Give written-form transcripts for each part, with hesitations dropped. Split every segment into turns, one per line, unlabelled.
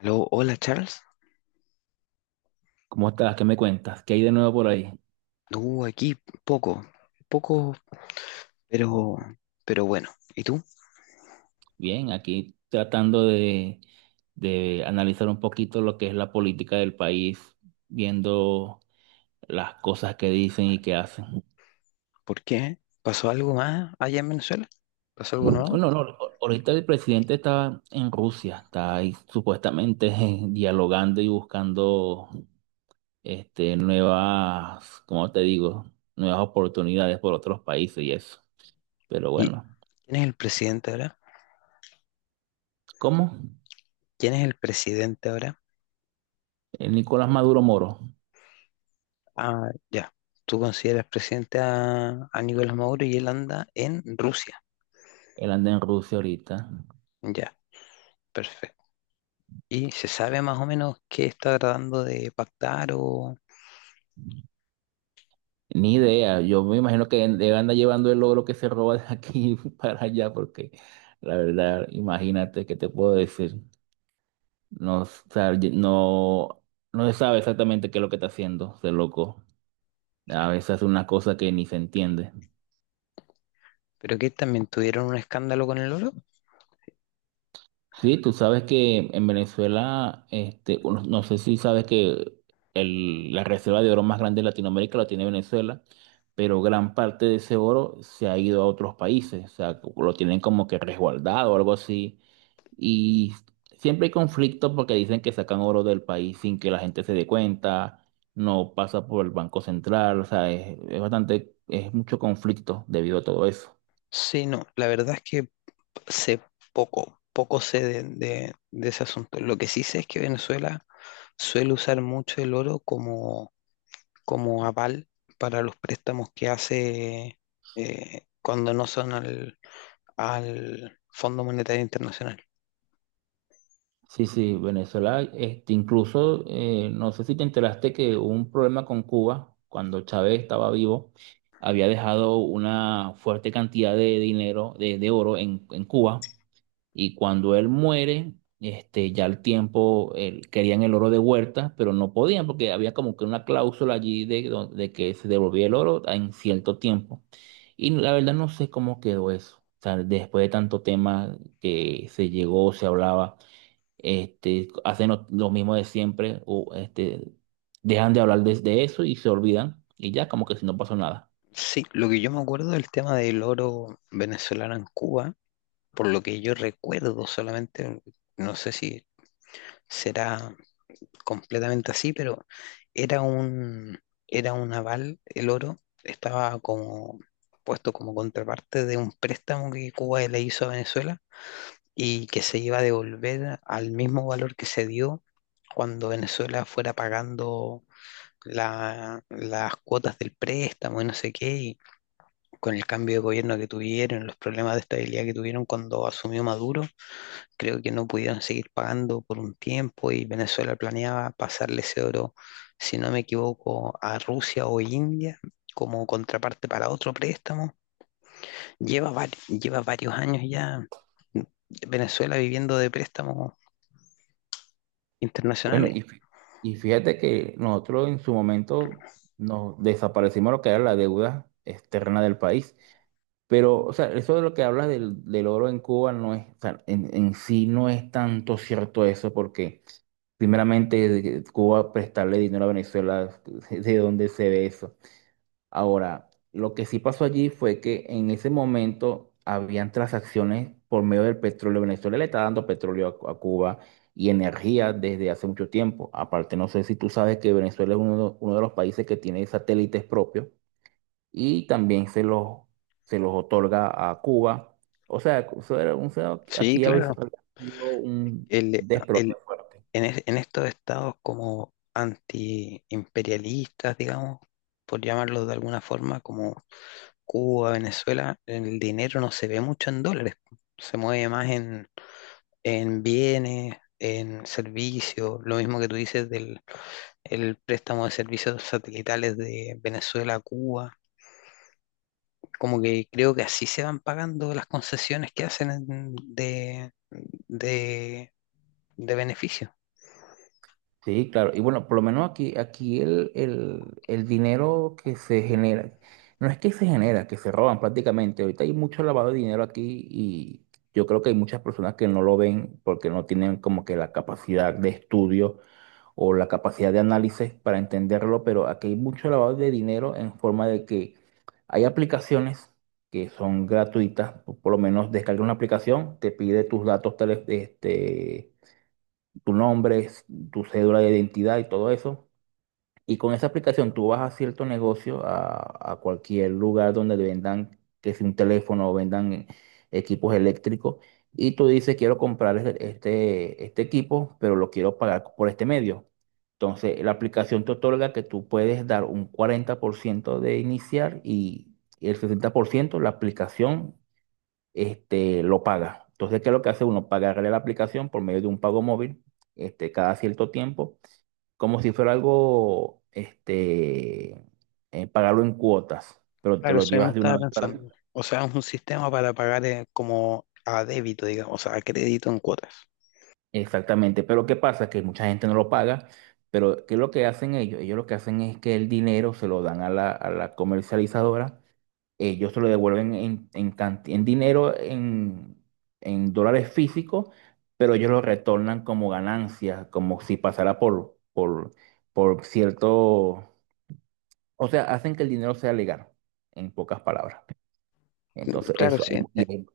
Aló, hola Charles.
¿Cómo estás? ¿Qué me cuentas? ¿Qué hay de nuevo por ahí?
No, aquí poco, poco, pero, pero bueno. ¿Y tú?
Bien, aquí tratando de analizar un poquito lo que es la política del país, viendo las cosas que dicen y que hacen.
¿Por qué? ¿Pasó algo más allá en Venezuela? ¿Pasó algo
Bueno,
nuevo?
no, ahorita el presidente está en Rusia, está ahí supuestamente dialogando y buscando nuevas, ¿cómo te digo? Nuevas oportunidades por otros países y eso. Pero
¿Y
bueno,
quién es el presidente ahora?
¿cómo?
¿Quién es el presidente ahora?
El Nicolás Maduro Moro,
Ah, ya. Tú consideras presidente a Nicolás Maduro y él anda en Rusia.
él anda en Rusia ahorita.
Ya, perfecto. ¿Y se sabe más o menos qué está tratando de pactar o...
Ni idea, yo me imagino que él anda llevando el logro que se roba de aquí para allá, porque la verdad, imagínate, ¿qué te puedo decir? No, sa- no, no se sabe exactamente qué es lo que está haciendo, ese loco. A veces hace una cosa que ni se entiende.
pero que también tuvieron un escándalo con el oro?
Sí, tú sabes que en Venezuela, no sé si sabes que la reserva de oro más grande de Latinoamérica la tiene Venezuela, pero gran parte de ese oro se ha ido a otros países, o sea, lo tienen como que resguardado o algo así. Y siempre hay conflictos porque dicen que sacan oro del país sin que la gente se dé cuenta, no pasa por el Banco Central, o sea, es bastante, es mucho conflicto debido a todo eso.
Sí, no. La verdad es que sé poco, poco sé de ese asunto. Lo que sí sé es que Venezuela suele usar mucho el oro como aval para los préstamos que hace cuando no son al Fondo Monetario Internacional.
Sí, sí, Venezuela, incluso, no sé si te enteraste que hubo un problema con Cuba cuando Chávez estaba vivo, había dejado una fuerte cantidad de dinero, de oro en Cuba, y cuando él muere, ya al tiempo querían el oro de vuelta, pero no podían porque había como que una cláusula allí de, de que se devolvía el oro en cierto tiempo. Y la verdad no sé cómo quedó eso, o sea, después de tanto tema que se llegó, se hablaba hacen lo mismo de siempre, o dejan de hablar de eso y se olvidan, y ya como que si no pasó nada.
Sí, lo que yo me acuerdo del tema del oro venezolano en Cuba, por lo que yo recuerdo solamente, no sé si será completamente así, pero era un, era un aval, el oro estaba como puesto como contraparte de un préstamo que Cuba le hizo a Venezuela y que se iba a devolver al mismo valor que se dio cuando Venezuela fuera pagando las cuotas del préstamo y no sé qué, y con el cambio de gobierno que tuvieron, los problemas de estabilidad que tuvieron cuando asumió Maduro, creo que no pudieron seguir pagando por un tiempo y Venezuela planeaba pasarle ese oro, si no me equivoco, a Rusia o India como contraparte para otro préstamo. Lleva varios años ya Venezuela viviendo de préstamos
Bueno,
internacionales.
y fíjate que nosotros en su momento nos desaparecimos lo que era la deuda externa del país, pero, o sea, eso de lo que hablas del oro en Cuba no es, o sea, en sí no es tanto cierto eso, porque primeramente de que Cuba prestarle dinero a Venezuela, ¿de dónde se ve eso? Ahora, lo que sí pasó allí fue que en ese momento habían transacciones por medio del petróleo. Venezuela le está dando petróleo a Cuba y energía desde hace mucho tiempo. Aparte, no sé si tú sabes que Venezuela es uno de los países que tiene satélites propios y también se los otorga a Cuba. O sea, eso
Sí,
aquí había
claro.
sido un
El,
desplome
el-
fuerte.
en estos estados como antiimperialistas, digamos, por llamarlos de alguna forma, como Cuba, Venezuela, el dinero no se ve mucho en dólares, se mueve más en bienes, en servicios, lo mismo que tú dices del el préstamo de servicios satelitales de Venezuela a Cuba, como que creo que así se van pagando las concesiones que hacen de, de beneficio.
Sí, claro. Y bueno, por lo menos aquí, aquí el dinero que se genera, no es que se genera, que se roban prácticamente. Ahorita hay mucho lavado de dinero aquí y yo creo que hay muchas personas que no lo ven porque no tienen como que la capacidad de estudio o la capacidad de análisis para entenderlo, pero aquí hay mucho lavado de dinero en forma de que hay aplicaciones que son gratuitas, o por lo menos descarga una aplicación, te pide tus datos, tu nombre, tu cédula de identidad y todo eso. Y con esa aplicación tú vas a cierto negocio, a cualquier lugar donde le vendan, que sea un teléfono o vendan equipos eléctricos, y tú dices, quiero comprar este, este equipo, pero lo quiero pagar por este medio. Entonces, la aplicación te otorga que tú puedes dar un 40% de iniciar y el 60% la aplicación lo paga. Entonces, ¿qué es lo que hace uno? Pagarle la aplicación por medio de un pago móvil, cada cierto tiempo, como si fuera algo, pagarlo en cuotas, pero te
Claro,
lo
eso mismo
llevas de una
estaba
vez para...
pensando. O sea, es un sistema para pagar como a débito, digamos, o sea, a crédito en cuotas.
Exactamente, pero ¿qué pasa? Que mucha gente no lo paga, pero ¿qué es lo que hacen ellos? Ellos lo que hacen es que el dinero se lo dan a la comercializadora ellos te lo devuelven en dinero, en dólares físicos, pero ellos lo retornan como ganancias, como si pasara por cierto, o sea, hacen que el dinero sea legal, en pocas palabras. Entonces,
Claro, sí,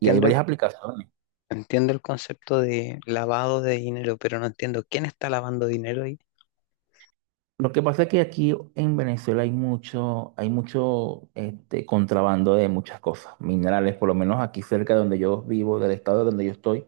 y hay varias aplicaciones.
entiendo el concepto de lavado de dinero, pero no entiendo quién está lavando dinero ahí.
Lo que pasa es que aquí en Venezuela hay mucho contrabando de muchas cosas, minerales, por lo menos aquí cerca de donde yo vivo, del estado donde yo estoy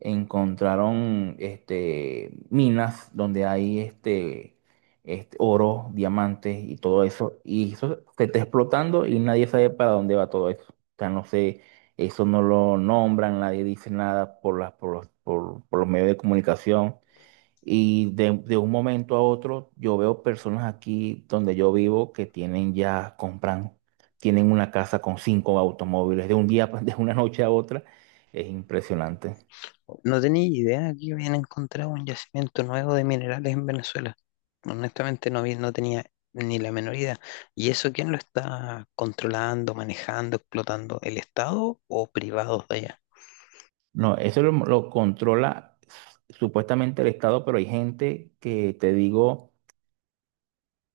encontraron minas donde hay oro, diamantes y todo eso. Y eso se está explotando y nadie sabe para dónde va todo eso. O sea, no sé, eso no lo nombran, nadie dice nada por las, por los, por los medios de comunicación. Y de un momento a otro, yo veo personas aquí donde yo vivo que tienen ya, compran, tienen una casa con cinco automóviles de un día, de una noche a otra. Es impresionante.
No tenía idea que habían encontrado un yacimiento nuevo de minerales en Venezuela. Honestamente no, no tenía ni la menor idea. ¿Y eso quién lo está controlando, manejando, explotando? ¿El Estado o privados de allá?
No, lo controla supuestamente el Estado, pero hay gente que te digo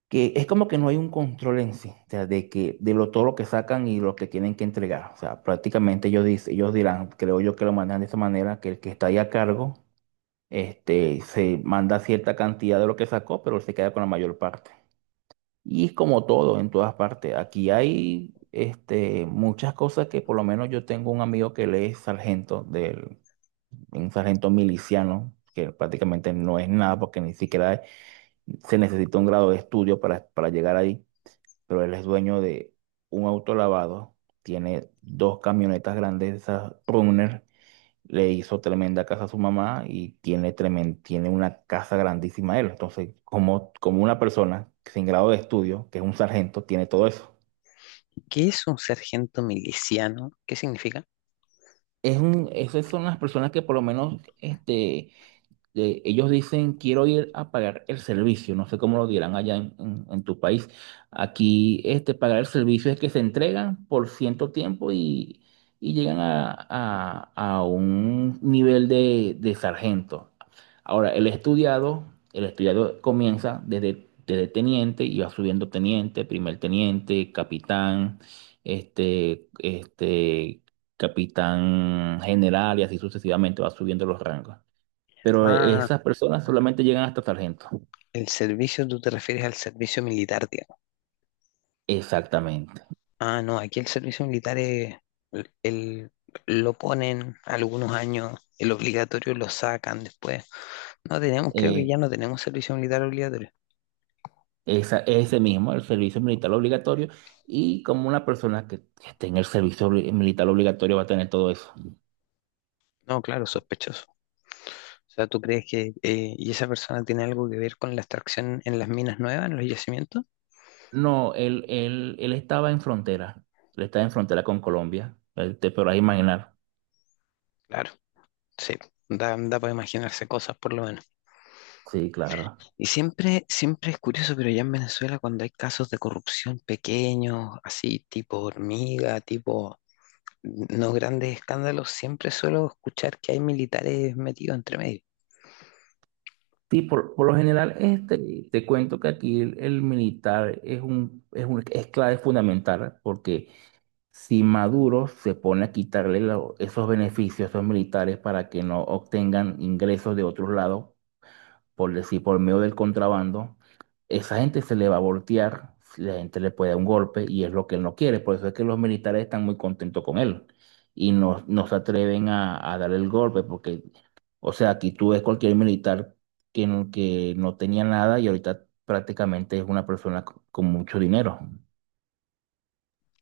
que es como que no hay un control en sí, o sea, de que de lo todo lo que sacan y lo que tienen que entregar. O sea, prácticamente ellos dicen, ellos dirán, creo yo que lo mandan de esa manera, que el que está ahí a cargo, se manda cierta cantidad de lo que sacó, pero se queda con la mayor parte. Y es como todo en todas partes. Aquí hay muchas cosas que por lo menos yo tengo un amigo que él es sargento del un sargento miliciano, que prácticamente no es nada porque ni siquiera se necesita un grado de estudio para llegar ahí, pero él es dueño de un auto lavado, tiene dos camionetas grandes, de esas Runner, le hizo tremenda casa a su mamá y tiene una casa grandísima él. Entonces, como una persona sin grado de estudio, que es un sargento, tiene todo eso.
¿Qué es un sargento miliciano? ¿Qué significa?
Es un, esas son las personas que por lo menos ellos dicen, quiero ir a pagar el servicio, no sé cómo lo dirán allá en tu país. Aquí, pagar el servicio es que se entregan por cierto tiempo y llegan a un nivel de sargento. Ahora, el estudiado comienza desde teniente y va subiendo teniente, primer teniente, capitán, este, este, capitán general y así sucesivamente va subiendo los rangos pero
Ah,
esas personas solamente llegan hasta sargento.
el servicio, tú te refieres al servicio militar.
Exactamente.
Ah, no, aquí el servicio militar es, el, el- lo ponen algunos años, el obligatorio lo sacan después. No tenemos, creo que
Eh,
ya no tenemos servicio militar obligatorio.
ese mismo, el servicio militar obligatorio, y como una persona que esté en el servicio militar obligatorio va a tener todo eso.
No, claro, sospechoso. O sea, ¿tú crees que y esa persona tiene algo que ver con la extracción en las minas nuevas, en los yacimientos?
No, él estaba en frontera, él estaba en frontera con Colombia, te podrás imaginar.
Claro, sí, da, da para imaginarse cosas por lo menos.
Sí, claro.
Y siempre, siempre es curioso, pero ya en Venezuela cuando hay casos de corrupción pequeños, así tipo hormiga, tipo no grandes escándalos, siempre suelo escuchar que hay militares metidos entre medio.
Sí, por lo general, te cuento que aquí el militar es un, es clave fundamental porque si Maduro se pone a quitarle esos beneficios a esos militares para que no obtengan ingresos de otros lados, por decir, por medio del contrabando, esa gente se le va a voltear, si la gente le puede dar un golpe y es lo que él no quiere. Por eso es que los militares están muy contentos con él y no, no se atreven a darle el golpe porque, o sea, aquí tú ves cualquier militar que no tenía nada y ahorita prácticamente es una persona con mucho dinero.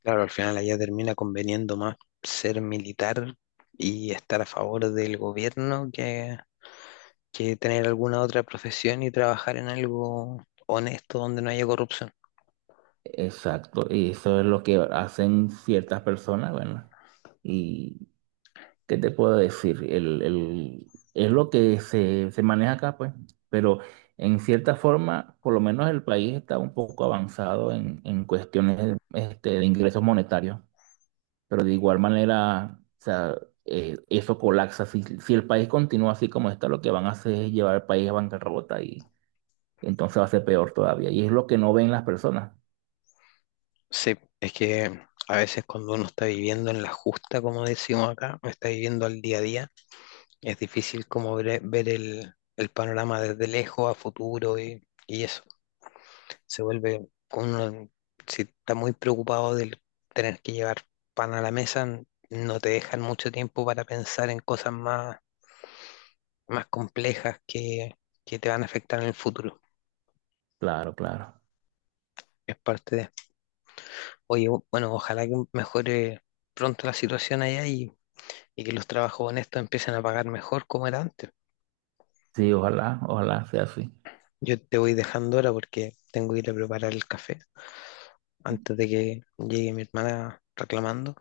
Claro, al final allá termina conveniendo más ser militar y estar a favor del gobierno que tener alguna otra profesión y trabajar en algo honesto donde no haya corrupción.
Exacto, y eso es lo que hacen ciertas personas, bueno, y qué te puedo decir, es lo que se maneja acá, pues, pero en cierta forma, por lo menos el país está un poco avanzado en cuestiones de ingresos monetarios, pero de igual manera, o sea, eso colapsa, si el país continúa así como está, lo que van a hacer es llevar al país a bancarrota y entonces va a ser peor todavía, y es lo que no ven las personas,
Sí, es que a veces cuando uno está viviendo en la justa, como decimos acá, está viviendo al día a día, es difícil como ver, ver el panorama desde lejos a futuro y eso. Se vuelve uno, si está muy preocupado del tener que llevar pan a la mesa, no te dejan mucho tiempo para pensar en cosas más, más complejas que te van a afectar en el futuro.
claro, claro.
Es parte de, oye, bueno, ojalá que mejore pronto la situación allá y que los trabajos honestos empiecen a pagar mejor como era antes.
Sí, ojalá, ojalá sea así.
Yo te voy dejando ahora porque tengo que ir a preparar el café antes de que llegue mi hermana reclamando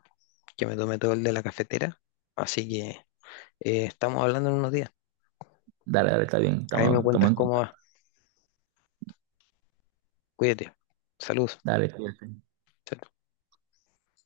que me tome todo el de la cafetera. Así que eh, estamos hablando en unos días.
Dale, dale, está bien,
Ahí me
estamos, estamos
cuentas
en
cómo va.
contacto.
Cuídate. Salud.
Dale, cuídate.
Chao,